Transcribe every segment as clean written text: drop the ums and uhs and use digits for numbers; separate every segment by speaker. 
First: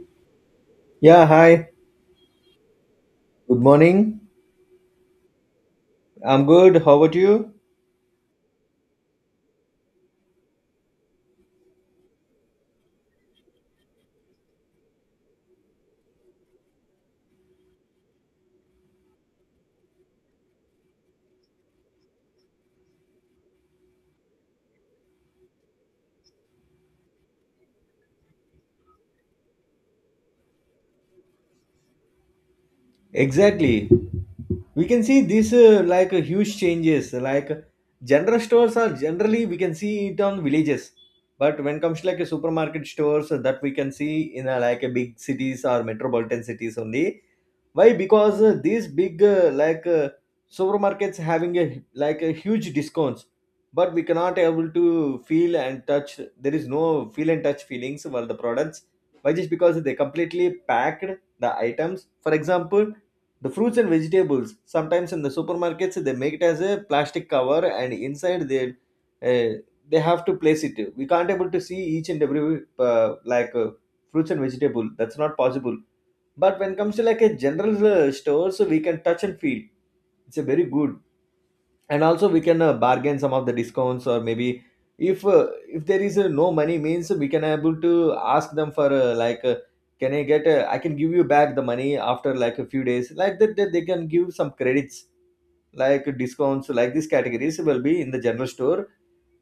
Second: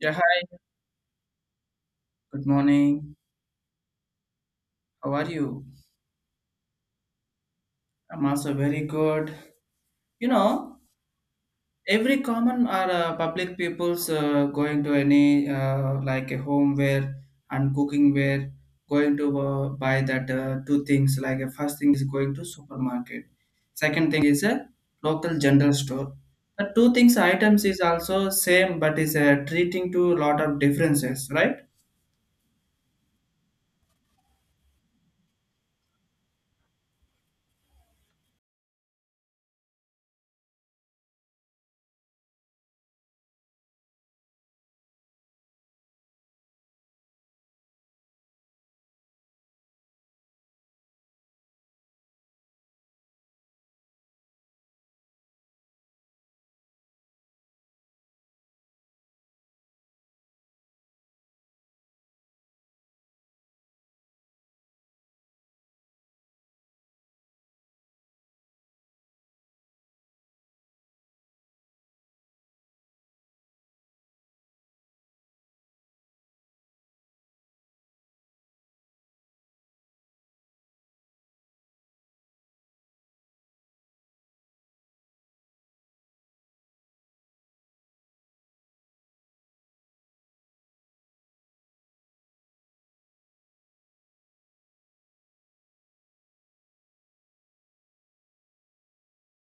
Speaker 1: Yeah, hi.
Speaker 2: Yeah, hi.
Speaker 1: Good morning.
Speaker 2: Good morning.
Speaker 1: How are you?
Speaker 2: I'm good. How about you?
Speaker 1: I'm also very good. You know, every common or public people's going to any like a homeware and cooking ware going to buy that two things. Like a first thing is going to supermarket. Second thing is a local general store. The two things items is also same, but is treating to a lot of differences, right?
Speaker 2: Exactly. We can see this like a huge changes. Like general stores are generally we can see it on villages, but when comes to like a supermarket stores that we can see in a, like a big cities or metropolitan cities only. Why? Because these big like supermarkets having a like a huge discounts, but we cannot able to feel and touch. There is no feel and touch feelings for the products. Why? Just because they completely packed the items. For example the fruits and vegetables, sometimes in the supermarkets, they make it as a plastic cover, and inside uh, they have to place it. We can't able to see each and every like fruits and vegetable. That's not possible. But when it comes to like a general stores, we can touch and feel. It's a very good, and also we can bargain some of the discounts, or maybe if there is no money means we can able to ask them for like can I get I can give you back the money after like a few days like that they can give some credits, like discounts, like these categories will be in the general store.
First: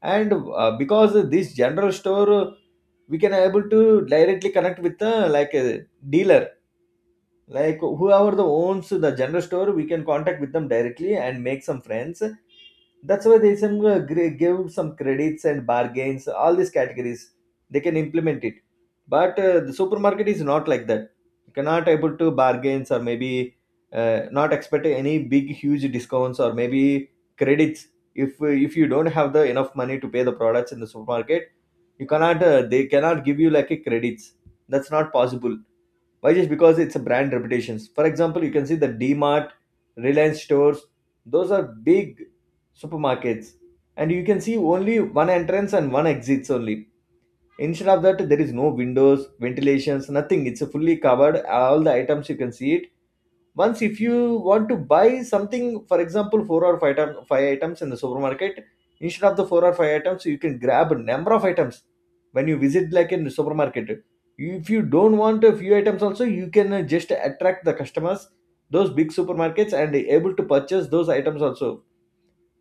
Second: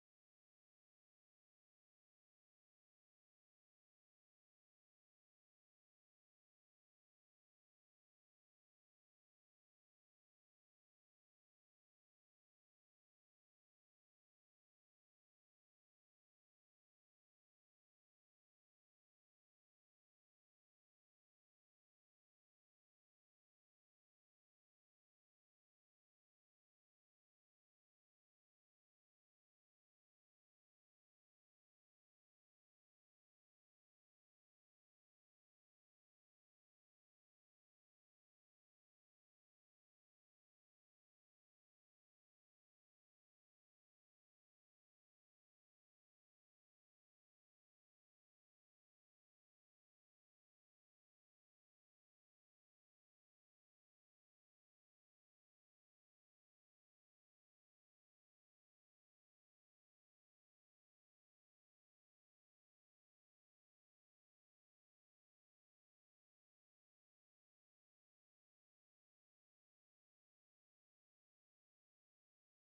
Speaker 2: And because this general store, we can able to directly connect with like a dealer. Like whoever the owns the general store, we can contact with them directly and make some friends. That's why they some give some credits and bargains, all these categories they can implement it. But the supermarket is not like that. You cannot able to bargains, or maybe not expect any big huge discounts or maybe credits. If you don't have the enough money to pay the products in the supermarket, you cannot they cannot give you like a credits. That's not possible. Why? Just because it's a brand reputations. For example, you can see the D Mart, Reliance stores. Those are big supermarkets, and you can see only one entrance and one exits only. Instead of that, there is no windows, ventilations, nothing. It's fully covered. All the items you can see it. Once if you want to buy something, for example four or five, five items in the supermarket, instead of the four or five items you can grab a number of items when you visit like in the supermarket. If you don't want a few items also, you can just attract the customers, those big supermarkets, and able to purchase those items also.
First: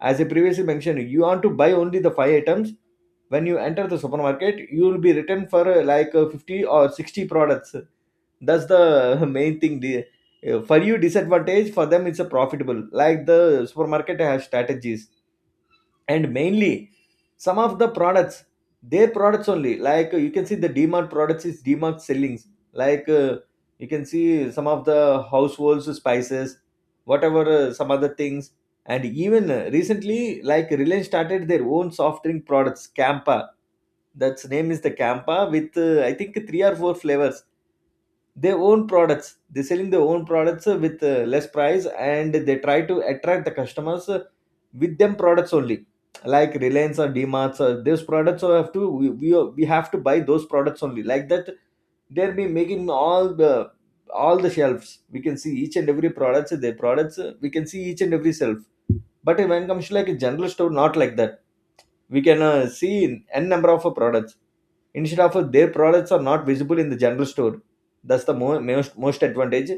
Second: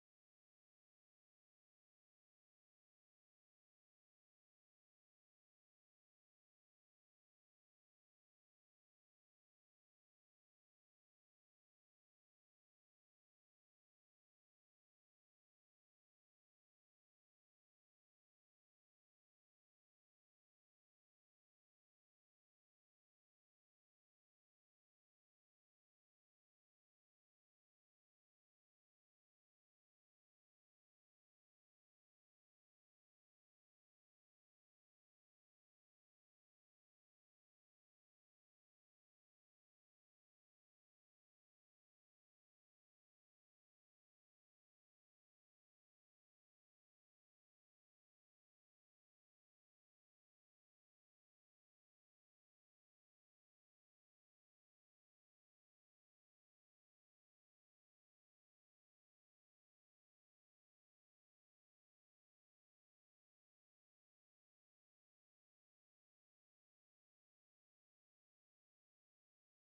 Speaker 2: As I previously mentioned, you want to buy only the five items. When you enter the supermarket, you will be written for like 50 or 60 products. That's the main thing. For you, disadvantage; for them, it's a profitable. Like the supermarket has strategies, and mainly some of the products, their products only. Like you can see the dmart products is dmart sellings, like you can see some of the households spices, whatever some other things. And even recently like Reliance started their own soft drink products, campa. That's name is the campa with I think three or four flavors. Their own products, they selling their own products with less price, and they try to attract the customers with them products only, like Reliance or DMarts or those products. Have to we have to buy those products only. Like that, they'll be making all the shelves. We can see each and every products. Their products, we can see each and every shelf. But when it comes to like a general store, not like that. We can see n number of products. Instead of, their products are not visible in the general store. That's the most advantage.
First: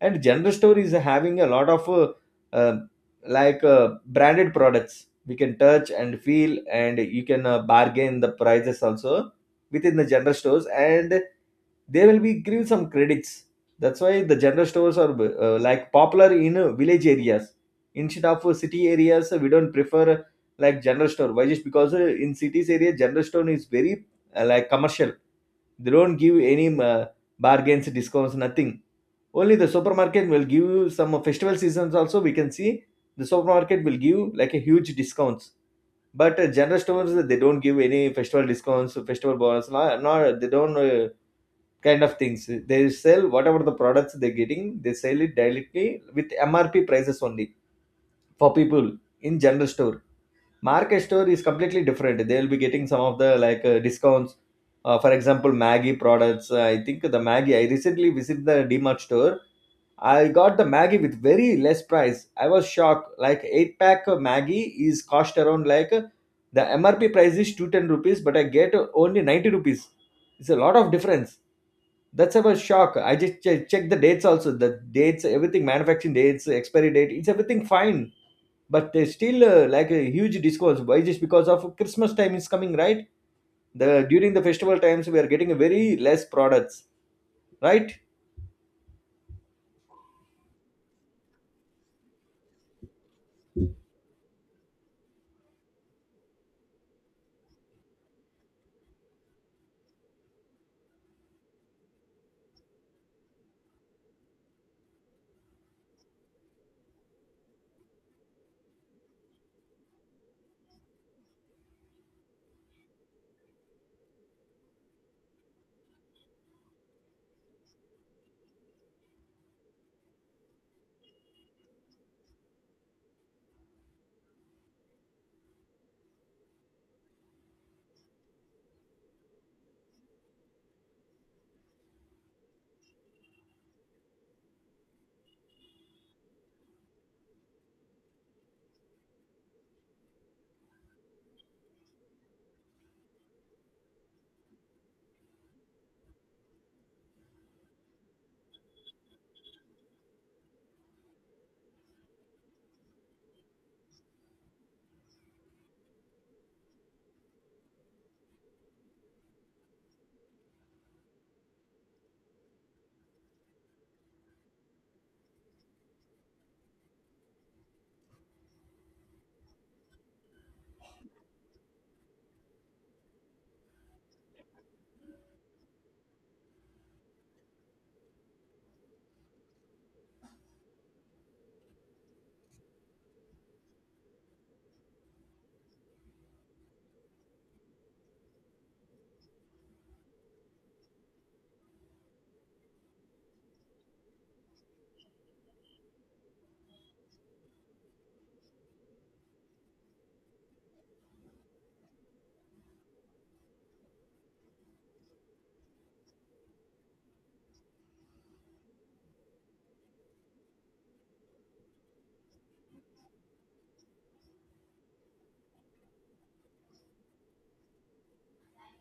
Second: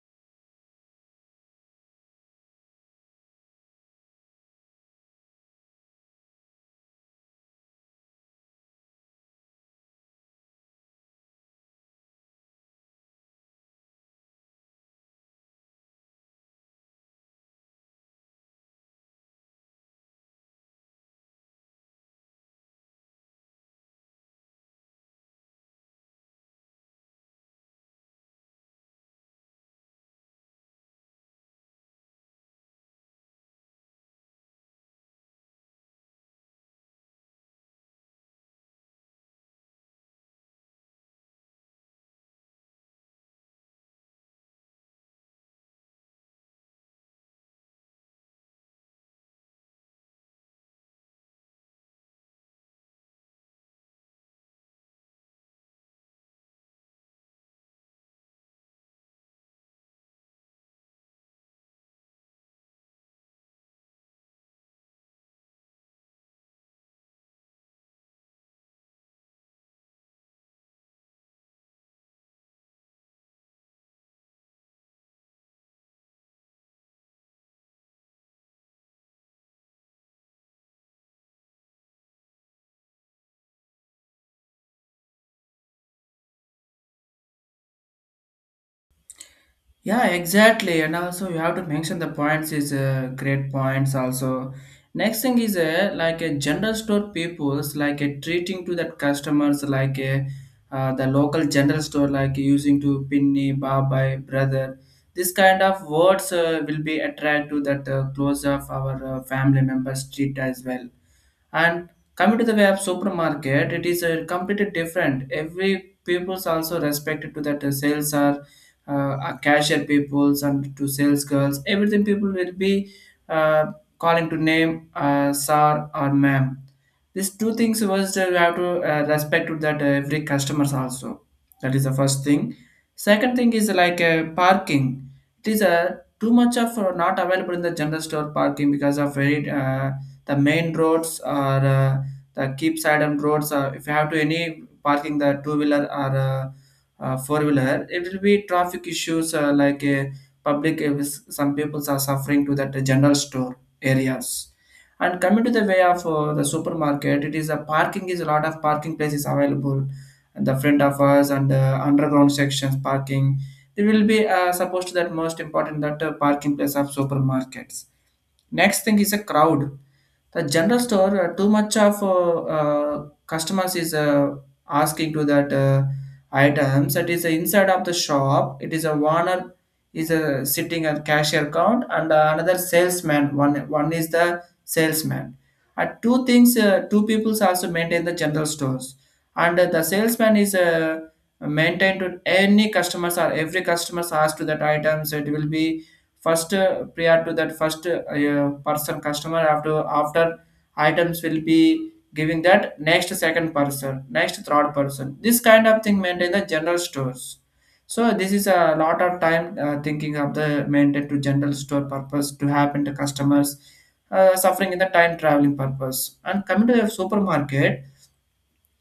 Speaker 2: And general store is having a lot of uh, branded products. We can touch and feel, and you can bargain the prices also within the general stores. And they will be give some credits. That's why the general stores are like popular in village areas. Instead of city areas, we don't prefer like general store. Why? Just because in cities area, general store is very like commercial. They don't give any bargains, discounts, nothing. Only the supermarket will give you some festival seasons. Also we can see the supermarket will give like a huge discounts, but general stores they don't give any festival discounts, festival bonus, nor they don't kind of things. They sell whatever the products they're getting, they sell it directly with mrp prices only, for people in general store. Market store is completely different, they will be getting some of the like discounts. For example, maggie products. I think the maggie, I recently visited the dmart store, I got the maggie with very less price. I was shocked, like 8 pack of maggie is cost around like the mrp price is 210 rupees, but I get only 90 rupees. It's a lot of difference. That's about shock. I just check the dates also, the dates, everything, manufacturing dates, expiry date, it's everything fine, but there's still like a huge discounts. Why? Just because of christmas time is coming, right? The during the festival times we are getting very less products, right?
Speaker 1: Yeah, exactly. And also, you have to mention the points is great points. Also, next thing is like a general store people's like a treating to that customers like a the local general store like using to pinny, babai, brother. This kind of words will be attract to that close of our family members treat as well and coming to the way of supermarket, it is a completely different. Every people's also respected to that sales are cashier peoples and to sales girls. Everything people will be uh, calling to name sir or ma'am. These two things was that we have to respect to that every customers also. That is the first thing. Second thing is like parking. It is too much of not available in the general store parking because of very the main roads or the keep side on roads if you have to any parking the two wheeler or four wheeler it will be traffic issues like public some people are suffering to that general store areas and coming to the way of the supermarket it is a parking is a lot of parking places available and the front of us and underground sections parking there will be supposed to that most important that parking place of supermarkets. Next thing is a crowd. The general store too much of customers is asking to that items that is inside of the shop it is a owner is sitting at cashier count and another salesman one is the salesman at two things two peoples also maintain the general stores and the salesman is maintained to any customers or every customers asked to that items it will be first prior to that first person customer after items will be giving that next second person next third person. This kind of thing maintain the general stores, so this is a lot of time thinking of the maintain to general store purpose to happen to customers suffering in the time traveling purpose. And coming to the supermarket,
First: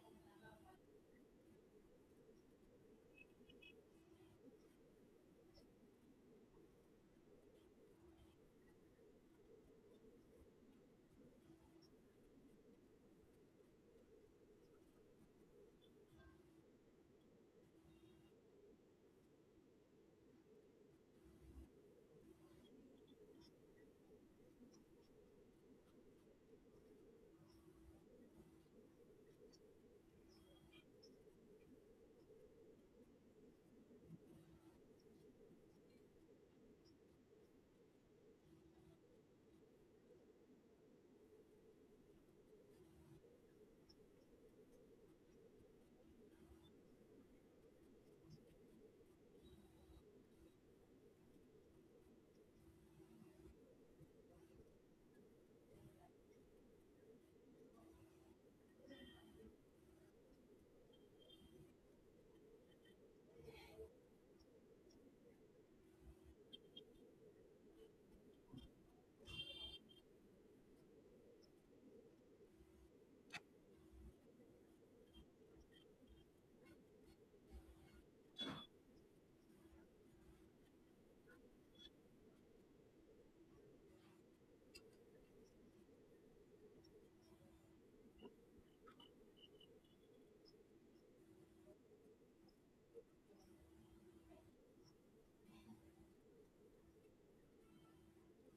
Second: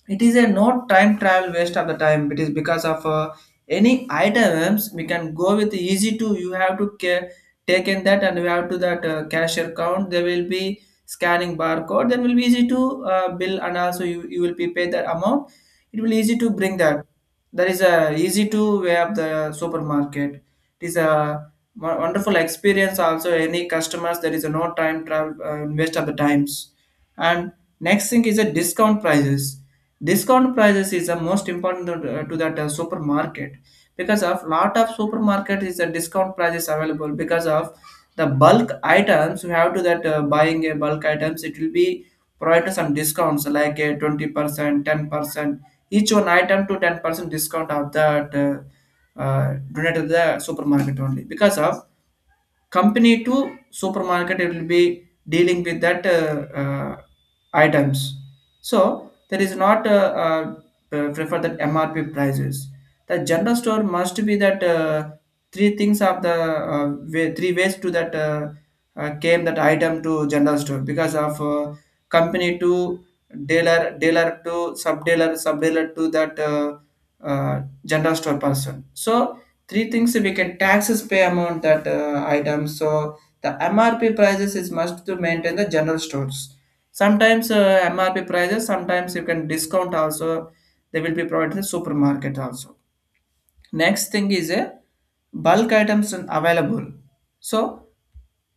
Speaker 1: it is a no time travel waste of the time. It is because of any items we can go with easy to you have to take in that and we have to that cashier count there will be scanning barcode then will be easy to bill and also you will be paid that amount. It will easy to bring that. That is a easy to way of the supermarket. It is a wonderful experience also any customers there is a no time travel waste of the times. And next thing is a discount prices. Discount prices is the most important to that supermarket because of lot of supermarket is a discount prices available because of the bulk items you have to that buying a bulk items it will be provided some discounts like a 20% 10%, each one item to 10% discount of that donated to the supermarket only because of company to supermarket it will be dealing with that uh, items. So there is not prefer that mrp prices. The general store must be that three things of the uh, way, three ways to that came that item to general store because of company to dealer to sub dealer to that general store person. So three things we can taxes pay amount that item, so the mrp prices is must to maintain the general stores. Sometimes mrp prices sometimes you can discount also they will be provided in the supermarket also. Next thing is a bulk items and available. So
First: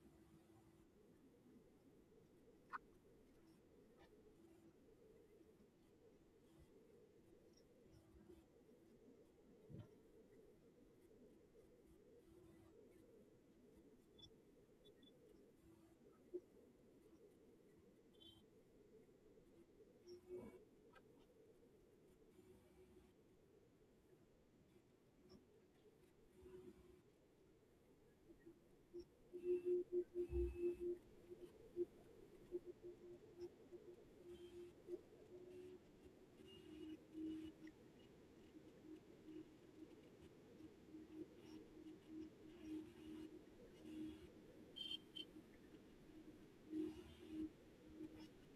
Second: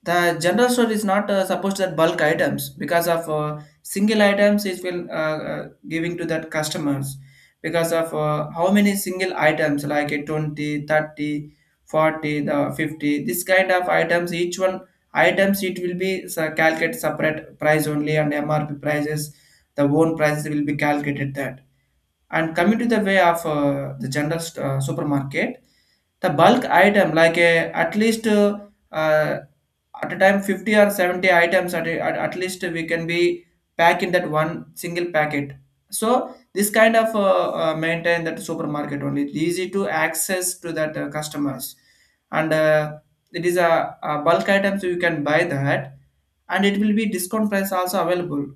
Speaker 1: the general store is not supposed that bulk items because of single items it will giving to that customers because of how many single items like a 20, 30, 40, the 50. This kind of items each one items it will be calculate separate price only and mrp prices the own prices will be calculated that. And coming to the way of the supermarket, the bulk item like at least uh, at a time 50 or 70 items at least we can be packed in that one single packet. So this kind of maintain that supermarket only. It's easy to access to that customers. And it is a bulk item so you can buy that and it will be discount price also available.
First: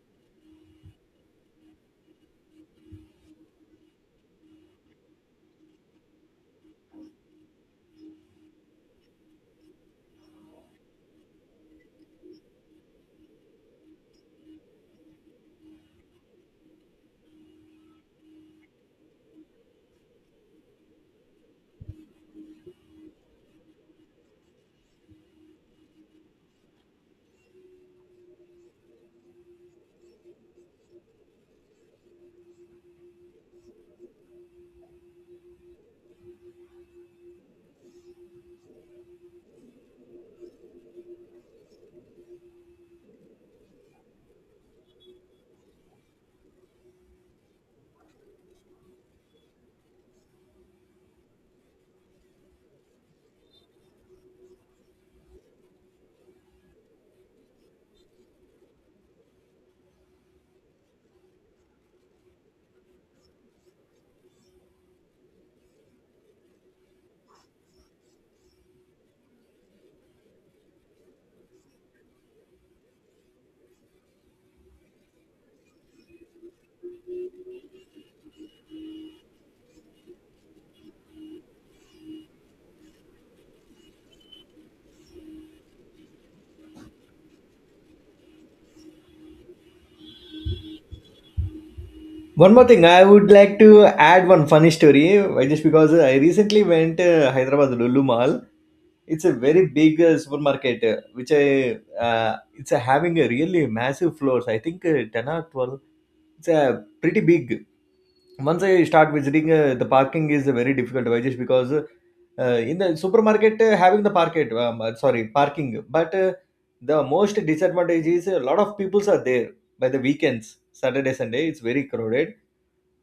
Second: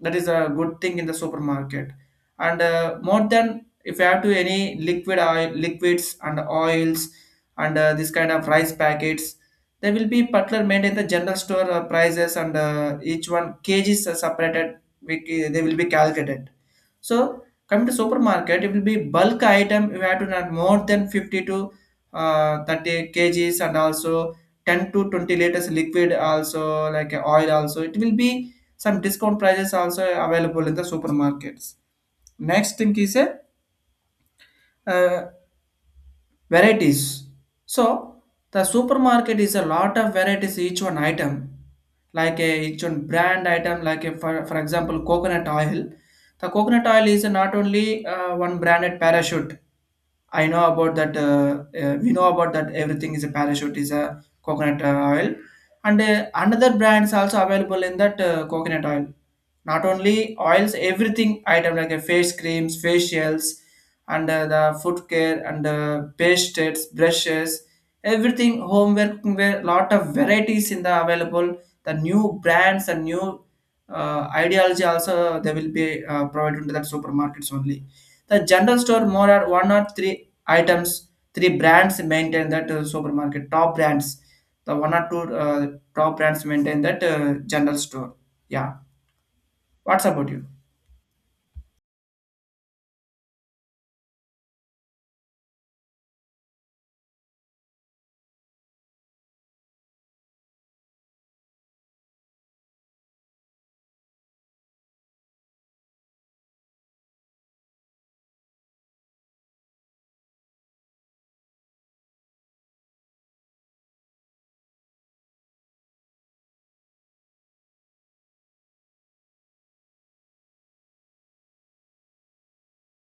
Speaker 1: That is a good thing in the supermarket. And more than if you have to any liquid oil liquids and oils and this kind of rice packets they will be butler made in the general store prices and each one kgs are separated, we, they will be calculated. So coming to supermarket it will be bulk item you have to not more than 50 to 30 kgs and also 10 to 20 liters liquid also like oil also it will be some discount prices also available in the supermarkets. Next thing is a uh, varieties. So the supermarket is a lot of varieties each one item, like a each one brand item, like a, for example coconut oil. The coconut oil is not only one branded parachute. I know about that. We know about that. Everything is a parachute is a coconut oil, and another brands also available in that coconut oil. Not only oils, everything item like a face creams, facials, and the foot care and pastes, brushes, everything homeware, cookware, lot of varieties in the available. The new brands and new ideology also they will be provided to that supermarkets only. The general store more are one or three items, three brands maintain that supermarket top brands. The one or two top brands maintain that general store. Yeah. What's about you?
Speaker 2: One more thing I would like to add, one funny story. Why? Just because I recently went hyderabad lulu mall. It's a very big supermarket, which I uh, it's having a really massive floors. I think 10 or 12. It's a pretty big. Once I start visiting, the parking is very difficult. Why? Because in the supermarket having the market, sorry, parking, but the most disadvantage is a lot of peoples are there by the weekends, Saturday, Sunday. It's very crowded.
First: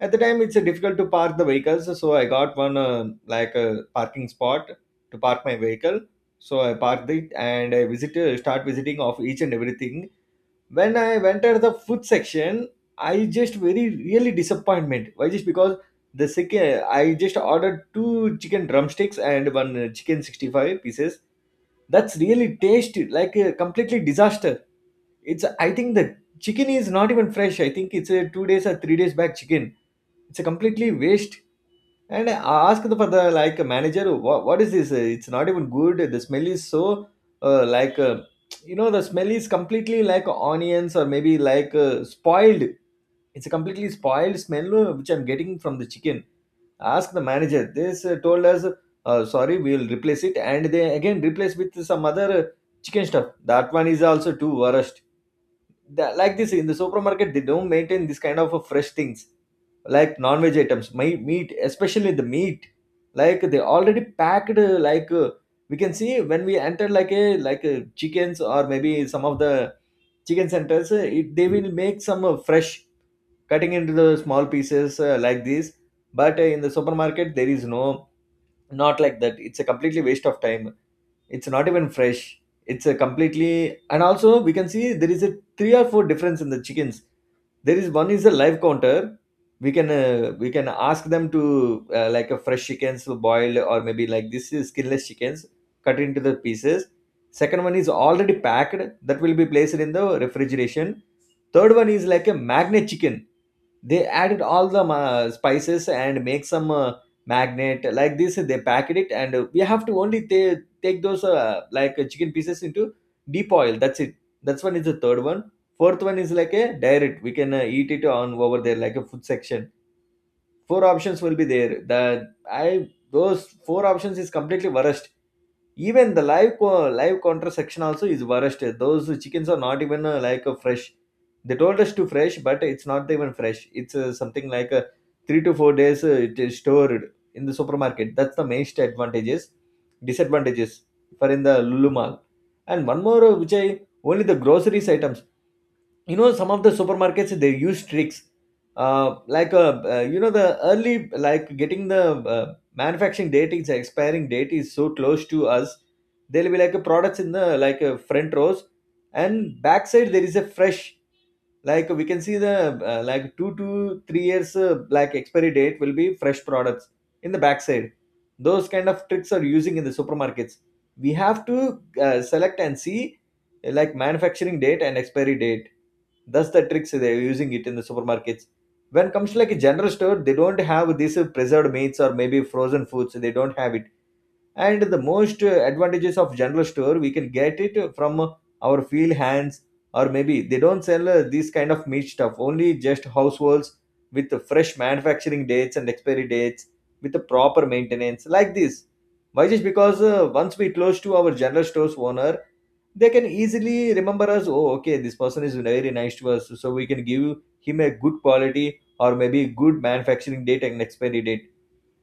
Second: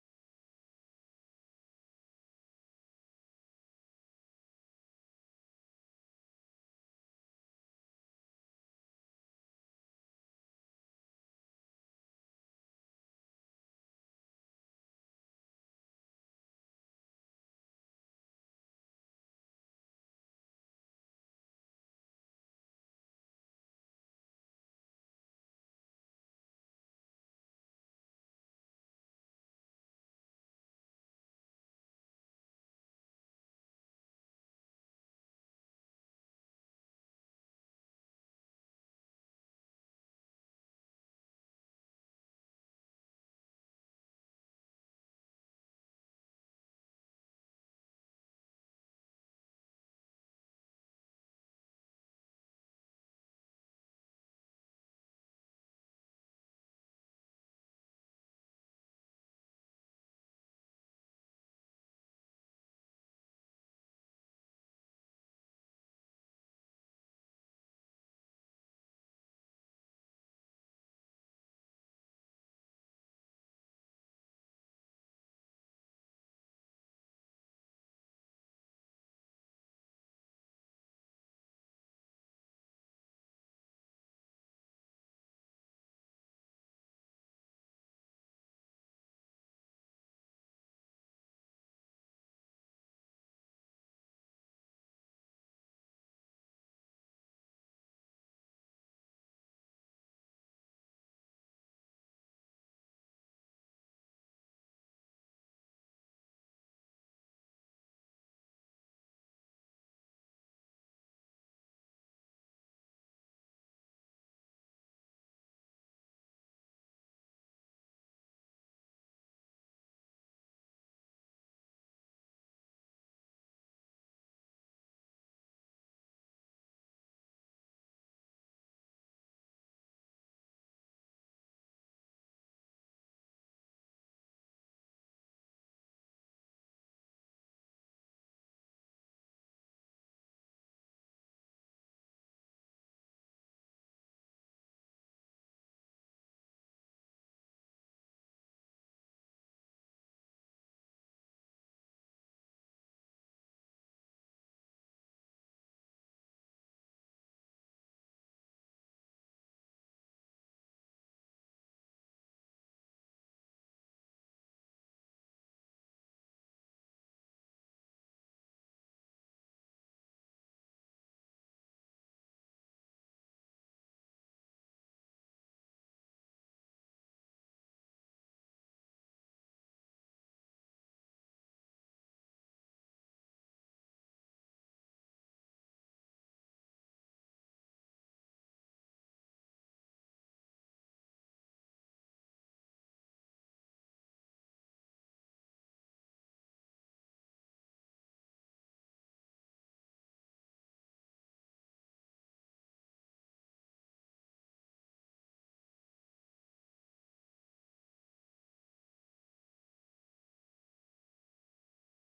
Speaker 2: At the time, it's difficult to park the vehicles, so I got one like a parking spot to park my vehicle. So I parked it, and start visiting of each and everything. When I went entered the food section, I just very really disappointment. Why? Just because the second I just ordered two chicken drumsticks and one chicken 65 pieces. That's really tasty, like a completely disaster. It's, I think the chicken is not even fresh. I think it's a 2 days or 3 days back chicken. It's a completely waste. And I asked for the like manager, what is this? It's not even good. The smell is so like the smell is completely like onions or maybe like spoiled. It's a completely spoiled smell, which I'm getting from the chicken. Ask the manager. This told us, sorry, we will replace it, and they again replace with some other chicken stuff. That one is also too worst. The, like this in the supermarket, they don't maintain this kind of fresh things, like non-veg items, my meat, especially the meat. Like they already packed, like we can see when we enter like a chickens, or maybe some of the chicken centers, they will make some fresh cutting into the small pieces like this. But in the supermarket there is no, not like that. It's a completely waste of time. It's not even fresh. It's a completely. And also we can see there is a three or four difference in the chickens. There is one is a live counter, we can ask them to like a fresh chickens, boiled, or maybe like this is skinless chickens, cut into the pieces. Second one is already packed, that will be placed in the refrigeration. Third one is like a magnet chicken, they added all the spices and make some magnet like this, they packet it, and we have to only take those like chicken pieces into deep oil, that's it. That's one is the third one. Fourth one is like a direct, we can eat it on over there, like a food section. Four options will be there. The I, those four options is completely worst. Even the live counter section also is worst. Those chickens are not even like a fresh. They told us to fresh, but it's not even fresh. It's something like a 3 to 4 days. It is stored in the supermarket. That's the main advantages, disadvantages, for in the Lulu mall. And one more, which I only the groceries items, some of the supermarkets they use tricks, like the early, like getting the manufacturing date is expiring date is so close to us. They'll be like a products in the like a front rows, and backside there is a fresh, like we can see the like 2 to 3 years like expiry date will be fresh products in the backside. Those kind of tricks are using in the supermarkets. We have to select and see like manufacturing date and expiry date. That's the tricks they're using it in the supermarkets. When it comes to like a general store, they don't have these preserved meats or maybe frozen foods, they don't have it. And the most advantages of general store, we can get it from our field hands, or maybe they don't sell this kind of meat stuff only just households with the fresh manufacturing dates and expiry dates with the proper maintenance like this. Why? Just because once we close to our general stores owner, they can easily remember us. Oh, okay, this person is very nice to us, so we can give him a good quality or maybe good manufacturing date and expiry date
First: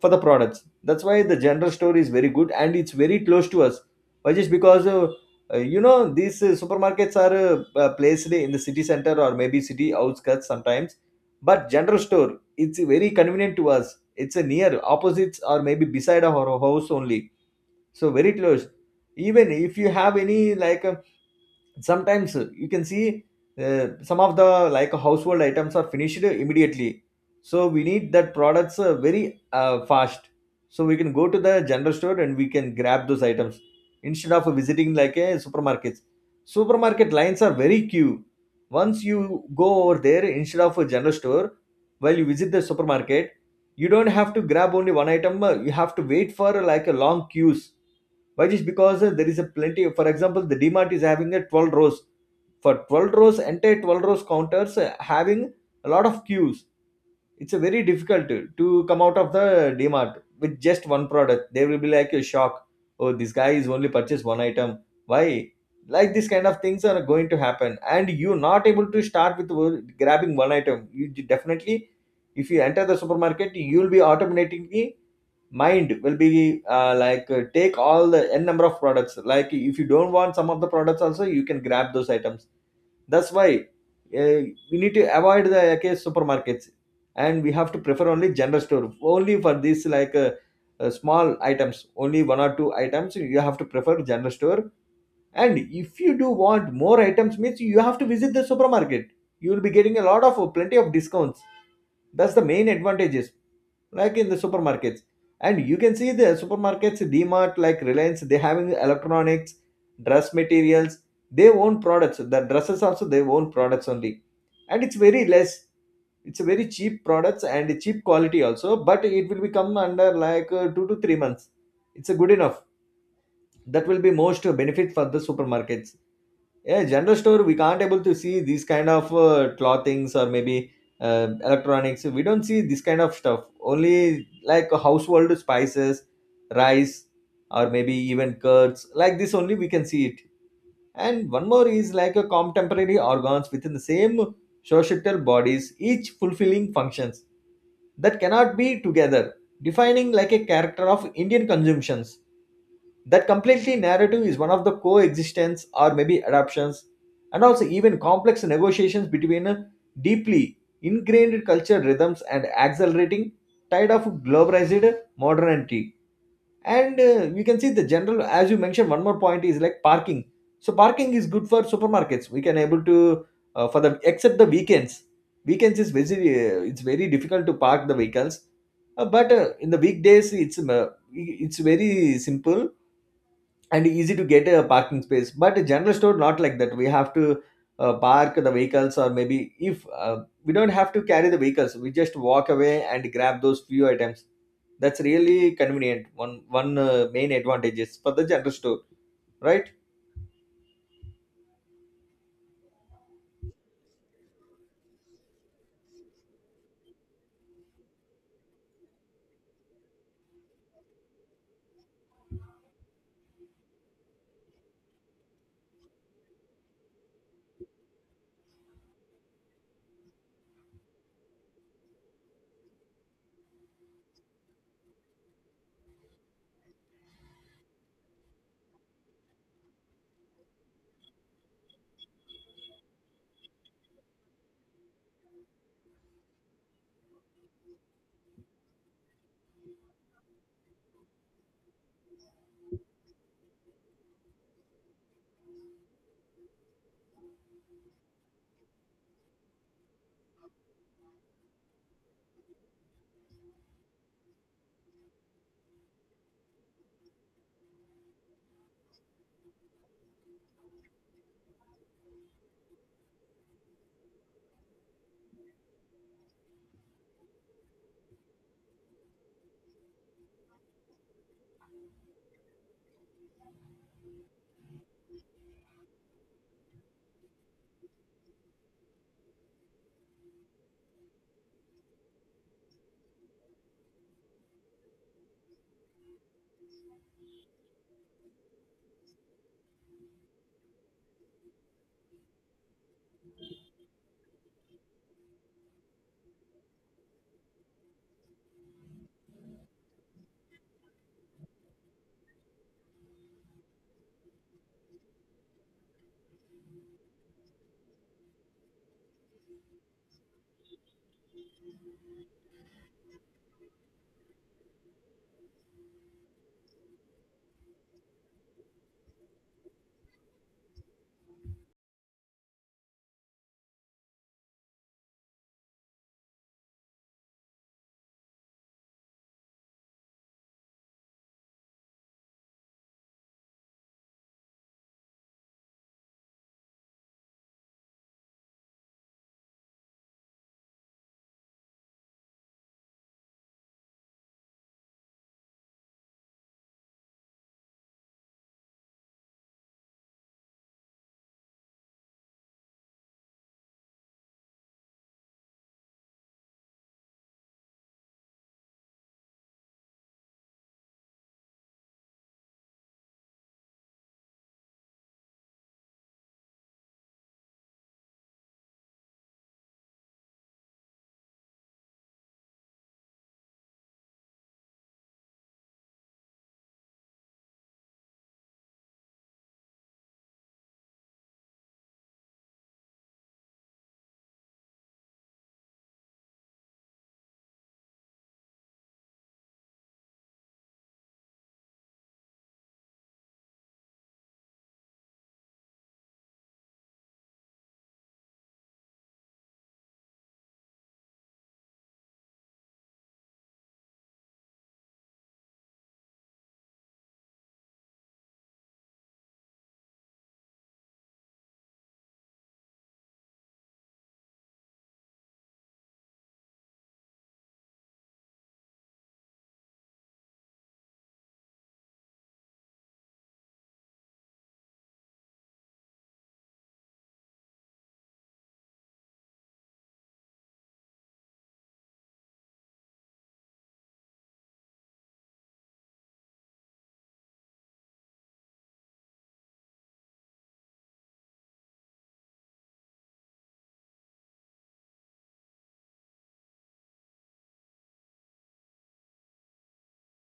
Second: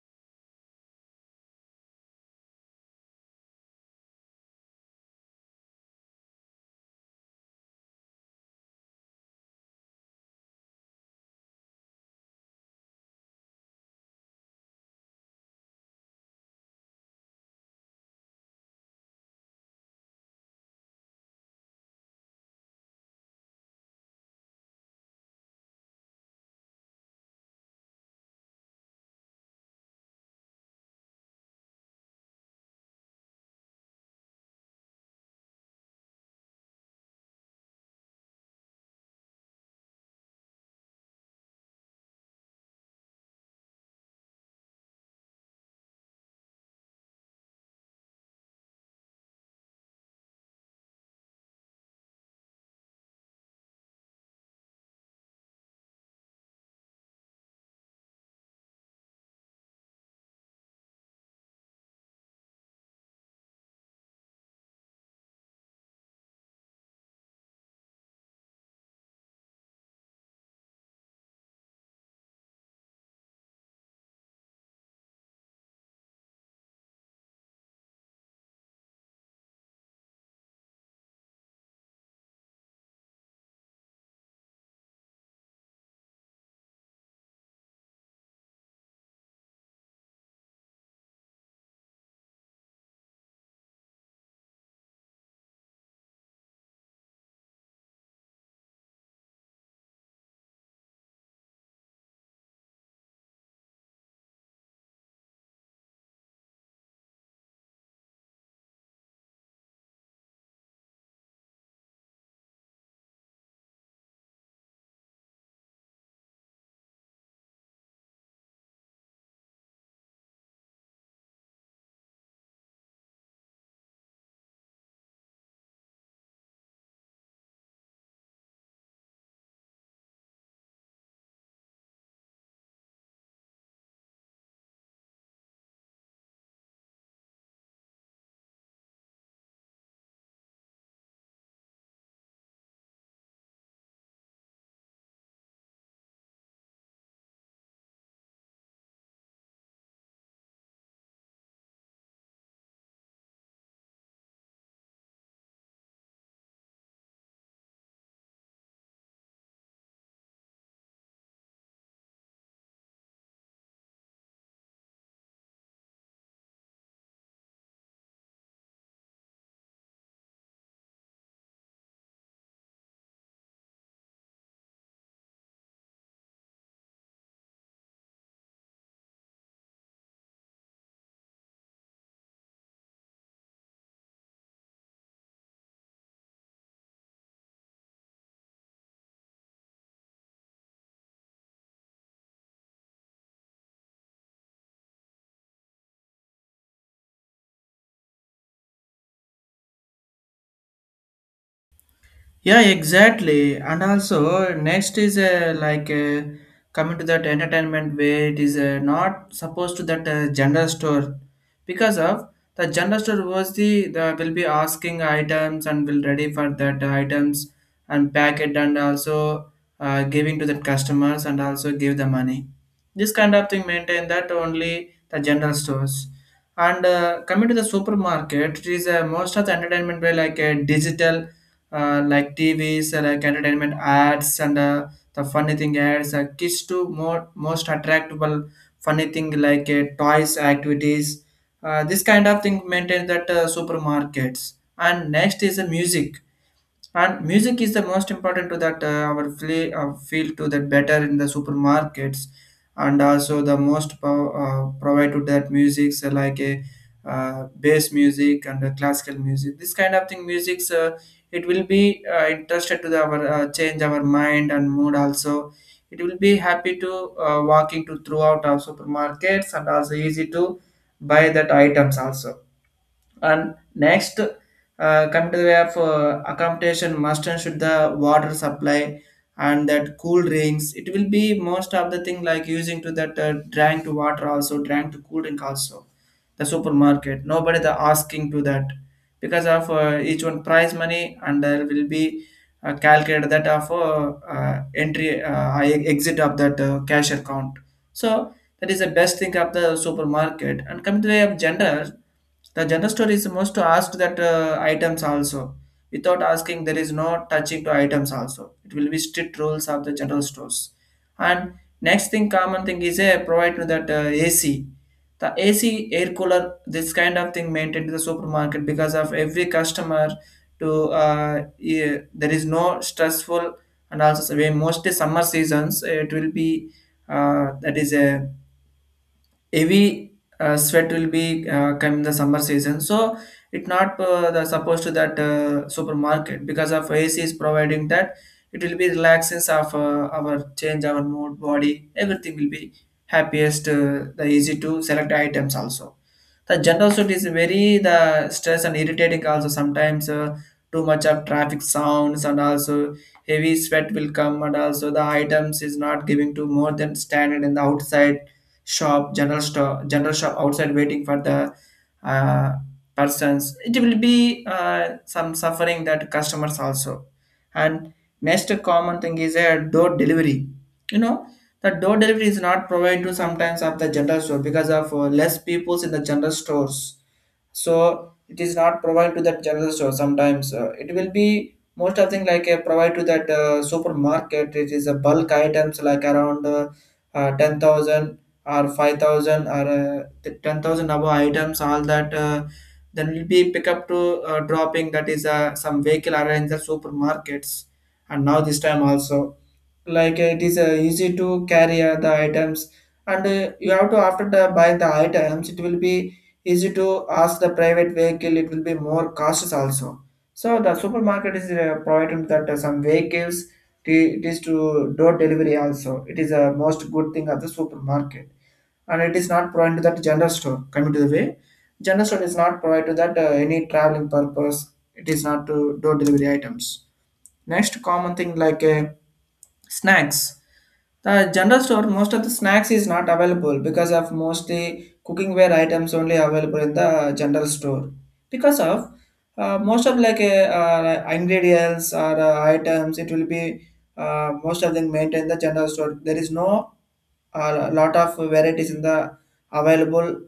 Speaker 2: for the products. That's why the general store is very good and it's very close to us. Why? Just because these supermarkets are placed in the city center or maybe city outskirts sometimes. But general store, it's very convenient to us. It's a near opposites, or maybe beside our house only. So very close. Even if you have any like sometimes you can see some of the like household items are finished immediately, so we need that products very fast, so we can go to the general store and we can grab those items instead of visiting like a supermarkets. Supermarket lines are very queue. Once you go over there instead of a general store, while you visit the supermarket, you don't have to grab only one item, you have to wait for like a long queues. Why? Just because there is a plenty. For example, the Dmart is having a 12 rows, for 12 rows entire 12 rows counters having a lot of queues. It's a very difficult to come out of the Dmart with just one product. They will be like a shock. Oh, this guy is only purchased one item. Why? Like this kind of things are going to happen, and you not able to start with grabbing one item. You definitely, if you enter the supermarket, you will be automatically, mind will be take all the n number of products. Like if you don't want some of the products also, you can grab those items. That's why uh, we need to avoid the okay, supermarkets, and we have to prefer only general store only for these like small items. Only one or two items, you have to prefer general store. And if you do want more items, means you have to visit the supermarket. You will be getting a lot of plenty of discounts. That's the main advantages, like in the supermarkets. And you can see the supermarkets, mart like Reliance, they having electronics, dress materials, they own products. The dresses also they own products only, and it's very less. It's a very cheap products and cheap quality also, but it will become under like 2 to 3 months. It's a good enough. That will be most benefit for the supermarkets. Yeah, general store we can't able to see these kind of clothings, or maybe electronics, we don't see this kind of stuff only like household spices, rice, or maybe even curds, like this only we can see it. And one more is like a contemporary organs within the same societal bodies, each fulfilling functions that cannot be together defining like a character of Indian consumptions. That completely narrative is one of the coexistence, or maybe adaptations, and also even complex negotiations between a deeply ingrained culture rhythms and accelerating tide of globalized modernity. And you can see the general, as you mentioned, one more point is like parking. So parking is good for supermarkets. We can able to, for the except the weekends. Weekends is very it's very difficult to park the vehicles. But in the weekdays, it's very simple and easy to get a parking space. But a general store not like that, we have to park the vehicles, or maybe if we don't have to carry the vehicles, we just walk away and grab those few items. That's really convenient. One main advantage is for the general store, right?
Speaker 1: Yeah, exactly. And also, next is like coming to that entertainment where it is not supposed to that general store because of the general store was the will be asking items and will ready for that items and pack it and also giving to the customers and also give the money. This kind of thing maintain that only the general stores. And coming to the supermarket, it is most of the entertainment were like a digital like TVs and like entertainment ads and the funny thing ads. Kids to more most attractable funny thing like toys activities. This kind of thing maintain that supermarkets. And next is the music and music is the most important to that our feel to that better in the supermarkets and also the most provide to that music so like a bass music and the classical music. This kind of thing musics it will be interested to our change our mind and mood also. It will be happy to walking to throughout our supermarkets and also easy to buy that items also. And next, coming to the way of accommodation, must and should the water supply and that cool drinks. It will be most of the thing like using to that drank to water also, drank to cool drink also. The supermarket, nobody the asking to that because of each one price money and there will be calculated that of entry exit of that cash account. So that is the best thing of the supermarket. And coming to the way of gender, the general store is most to ask that items also. Without asking, there is no touching to items also. It will be strict rules of the general stores. And next thing, common thing is a provide to that AC. The AC air cooler, this kind of thing maintained to the supermarket because of every customer to yeah, there is no stressful and also so mostly summer seasons it will be that is a heavy sweat will be come in the summer season, so it not supposed to that supermarket because of ac is providing that. It will be relaxes of our change our mood body everything will be happiest the easy to select items also. The general suit is very the stress and irritating also sometimes too much of traffic sounds and also heavy sweat will come and also the items is not giving to more than standard in the outside shop, general store, general shop outside waiting for the uh, persons. It will be some suffering that customers also. And next common thing is a door delivery. You know, the door delivery is not provided to sometimes of the general store because of less peoples in the general stores, so it is not provided to that general store sometimes it will be most of thing like provided to that supermarket it is a bulk items like around 10,000 or 5,000 or 10,000 above items all that then will be pick up to dropping that is some vehicle arrange the supermarkets. And now this time also like it is easy to carry the items and you have to after the buy the items it will be easy to ask the private vehicle it will be more cautious also. So the supermarket is providing that some vehicles it is to door delivery also. It is a most good thing of the supermarket and it is not provided to that general store. Coming to the way, general store is not provided to that any traveling purpose. It is not to door delivery items. Next common thing like snacks. The general store, most of the snacks is not available because of mostly cookingware items only available in the general store. Because of most of like ingredients or items, it will be most of them maintained in the general store. There is no a lot of varieties in the available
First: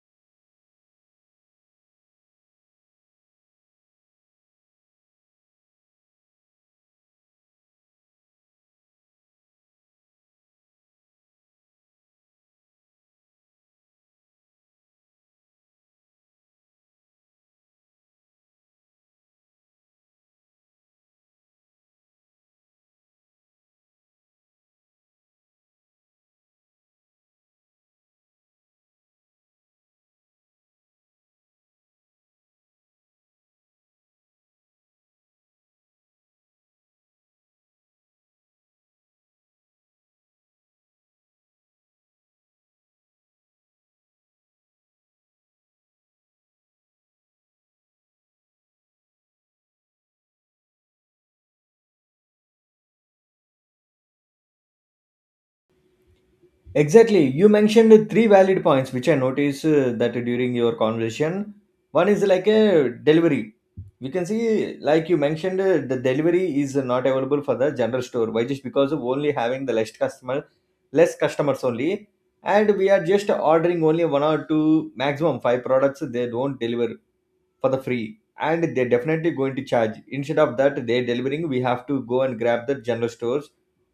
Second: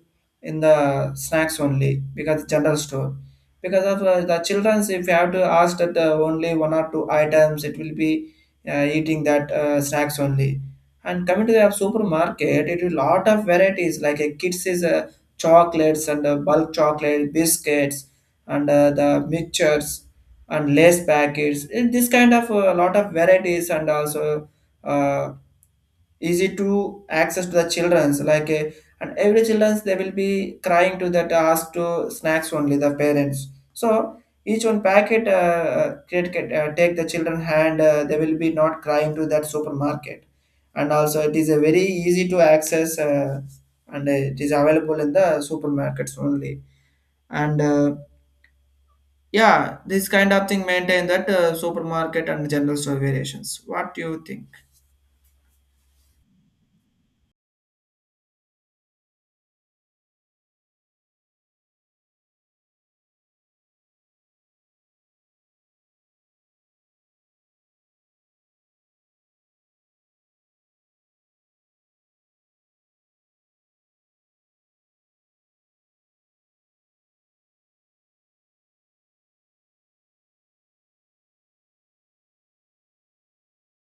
Speaker 1: in the snacks only because general store because of the children's if you have to ask that only one or two items it will be eating that snacks only. And coming to the supermarket it will lot of varieties like a kids is chocolates and bulk chocolate biscuits and the mixtures and lace packets in this kind of lot of varieties and also uh, easy to access to the children's like a, and every children's they will be crying to that ask to snacks only the parents. So each one packet create, take the children hand they will be not crying to that supermarket and also it is a very easy to access and it is available in the supermarkets only. And yeah, this kind of thing maintain that supermarket and general store variations. What do you think?
Speaker 2: Exactly. You mentioned three valid points which I noticed that during your conversation. One is like a delivery. We can see, like you mentioned, the delivery is not available for the general store. Why? Just because of only having the less customer, less customers only, and we are just ordering only one or two, maximum five products. They don't deliver for the free, and they're definitely going to charge. Instead of that they're delivering, we have to go and grab the general stores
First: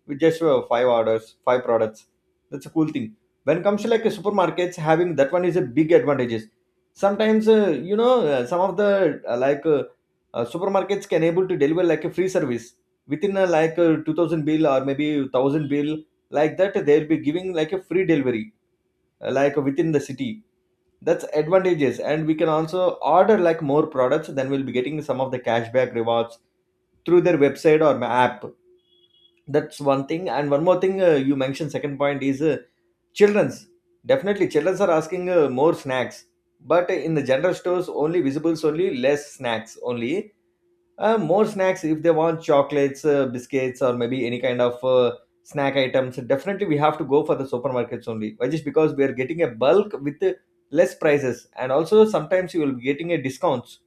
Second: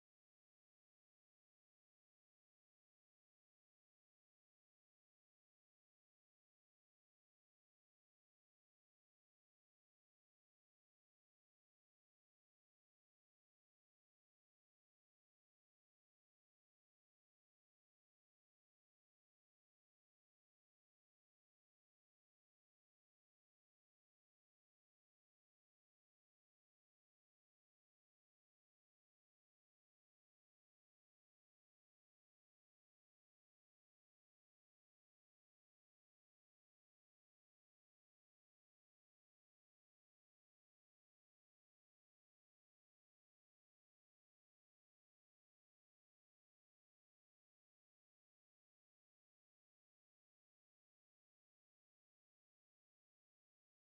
Speaker 2: with just five orders, five products. That's a cool thing. When it comes to like a supermarkets having that, one is a big advantages. Sometimes some of the uh, like uh, supermarkets can able to deliver like a free service within like a 2000 bill or maybe 1000 bill. Like that they'll be giving like a free delivery like within the city. That's advantages, and we can also order like more products, then we'll be getting some of the cashback rewards through their website or app. That's one thing. And one more thing, you mentioned second point is children's. Definitely children's are asking more snacks, but in the general stores only visibles only less snacks only. More snacks, if they want chocolates, biscuits, or maybe any kind of snack items. Definitely, we have to go for the supermarkets only. Why just because we are getting a bulk with less prices, and also sometimes you will be getting a discounts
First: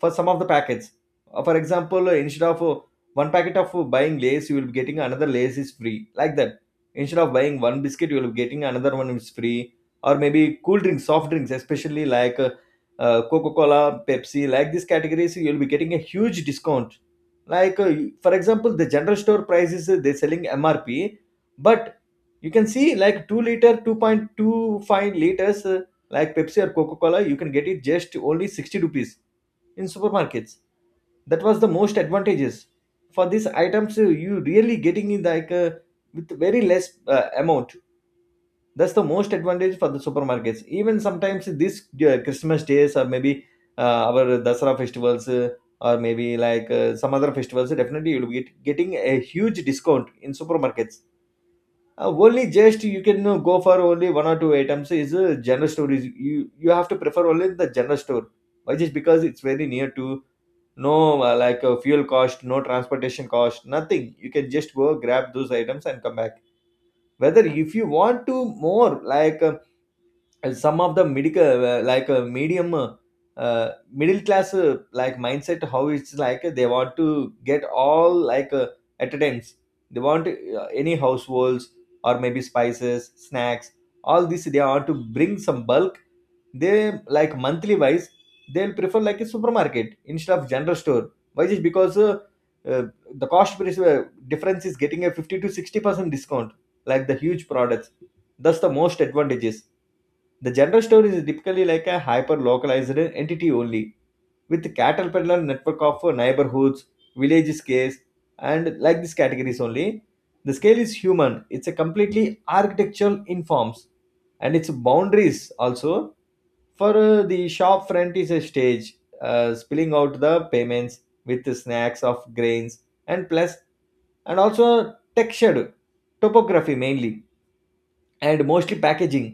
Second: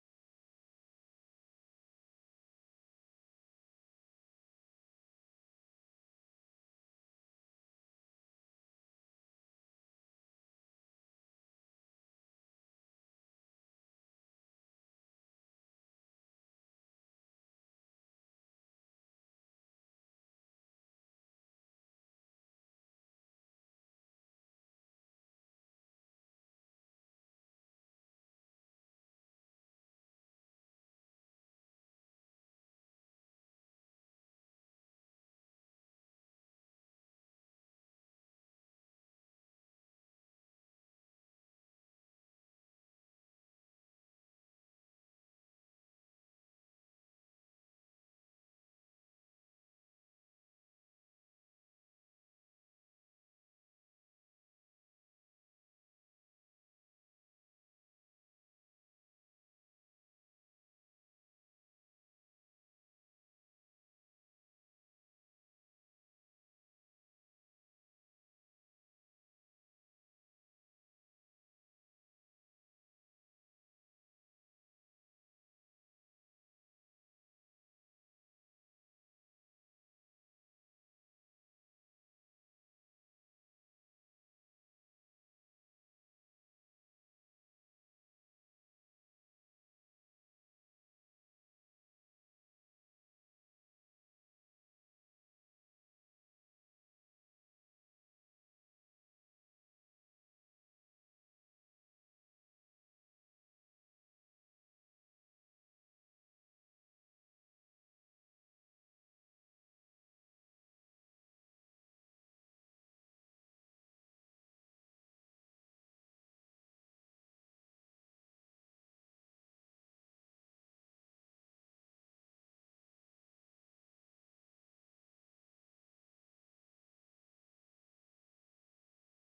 Speaker 2: for some of the packets. For example, instead of one packet of buying Lays, you will be getting another Lays is free. Like that. Instead of buying one biscuit, you will be getting another one is free. Or maybe cool drinks, soft drinks, especially like Coca Cola, Pepsi, like these categories, you will be getting a huge discount. Like, for example, the general store prices, they're selling MRP, but you can see like 2 liter, 2.25 liters, like Pepsi or Coca Cola, you can get it just only 60 rupees in supermarkets. That was the most advantageous for these items, you really getting in like with very less amount. That's the most advantage for the supermarkets. Even sometimes this Christmas days, or maybe our Dasara festivals, or maybe like some other festivals, definitely you'll be getting a huge discount in supermarkets. Only just you can go for only one or two items is a general store, is you have to prefer only the general store. Why just because it's very near to. No like fuel cost, no transportation cost, nothing. You can just go grab those items and come back. Whether if you want to more like and some of the medical like medium middle class like mindset, how it's like they want to get all like at a time. They want any households, or maybe spices, snacks, all this they want to bring some bulk. They like monthly wise they'll prefer like a supermarket instead of general store. Why is because uh, the cost price difference is getting a 50 to 60% discount like the huge products. That's the most advantages. The general store is typically like a hyper localized entity only, with cattle peddler network of neighborhoods, village scales, and like these categories only. The scale is human, it's a completely architectural in forms, and its boundaries also. For the shop front is a stage, spilling out the payments with the snacks of grains and plus, and also textured topography, mainly and mostly packaging,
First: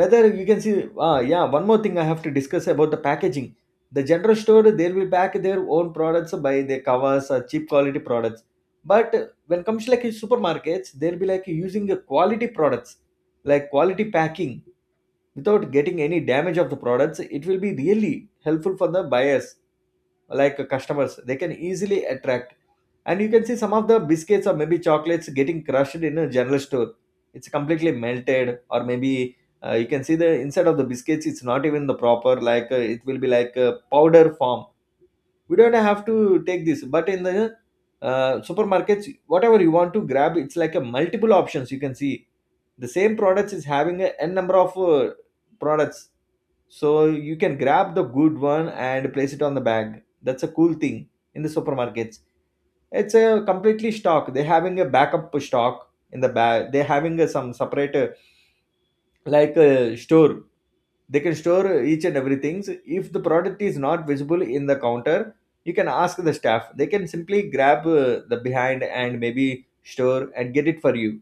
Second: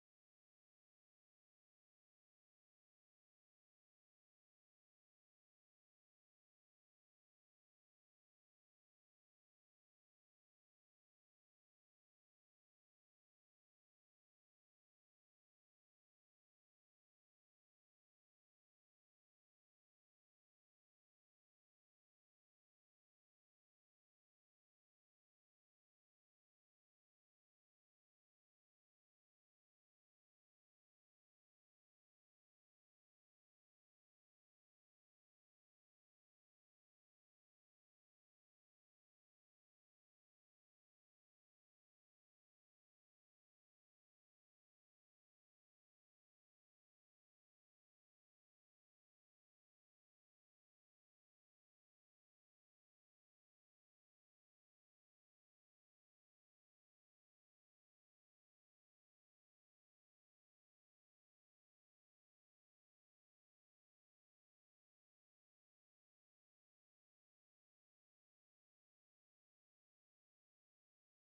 Speaker 2: whether you can see. Yeah, one more thing I have to discuss about the packaging. The general store, they will pack their own products by their covers or cheap quality products. But when it comes to like supermarkets, they'll be like using a quality products like quality packing without getting any damage of the products. It will be really helpful for the buyers. Like customers, they can easily attract. And you can see some of the biscuits or maybe chocolates getting crushed in a general store. It's completely melted, or maybe you can see the inside of the biscuits, it's not even the proper, like it will be like a powder form. We don't have to take this. But in the supermarkets, whatever you want to grab, it's like a multiple options, you can see. The same products is having a n number of products. So you can grab the good one and place it on the bag. That's a cool thing in the supermarkets. It's a completely stock, they're having a backup stock. In the bag they're having a some separate like a store, they can store each and everything. So, if the product is not visible in the counter, you can ask the staff, they can simply grab the behind, and maybe store, and get it for you.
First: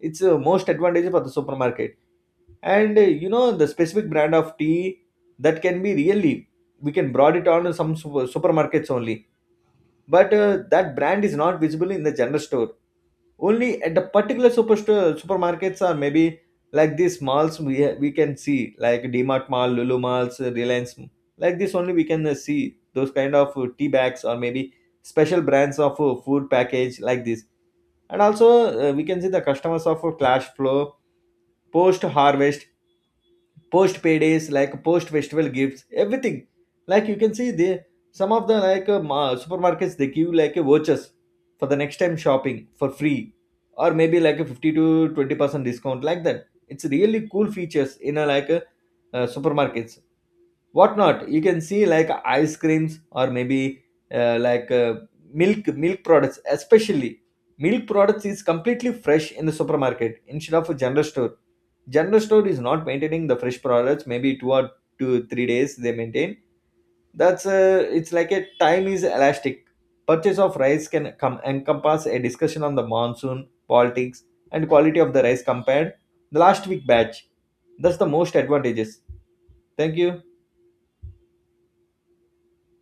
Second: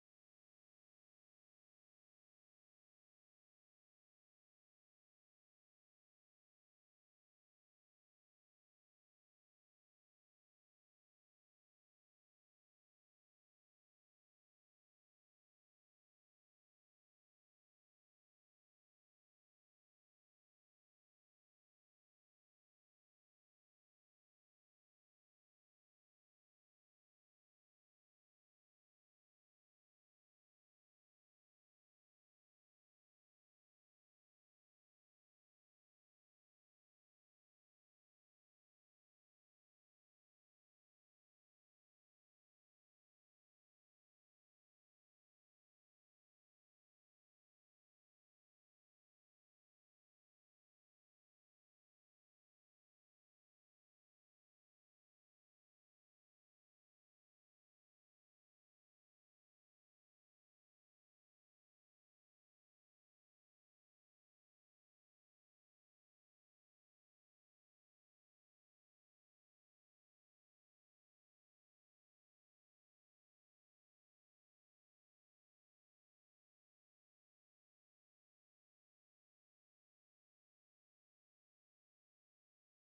Speaker 2: It's most advantage for the supermarket. And the specific brand of tea that can be really, we can broad it on to some supermarkets only. But that brand is not visible in the general store, only at the particular superstore supermarkets, are maybe like these malls. We we can see like Dmart mall, Lulu malls, Reliance, like this only we can see those kind of tea bags, or maybe special brands of food package like this. And also we can see the customers of cash flow, post harvest, post paydays, like post festival gifts, everything like you can see there. Some of the like supermarkets they give like a vouchers for the next time shopping for free, or maybe like a 50 to 20% discount like that. It's really cool features in a like a supermarkets. Whatnot you can see like ice creams, or maybe like milk products, especially milk products is completely fresh in the supermarket instead of a general store. General store is not maintaining the fresh products, maybe 2 or 2 3 days they maintain. That's it's like a time is elastic. Purchase of rice can come encompass a discussion on the monsoon politics and quality of the rice compared the last week batch. That's the most advantages. Thank you.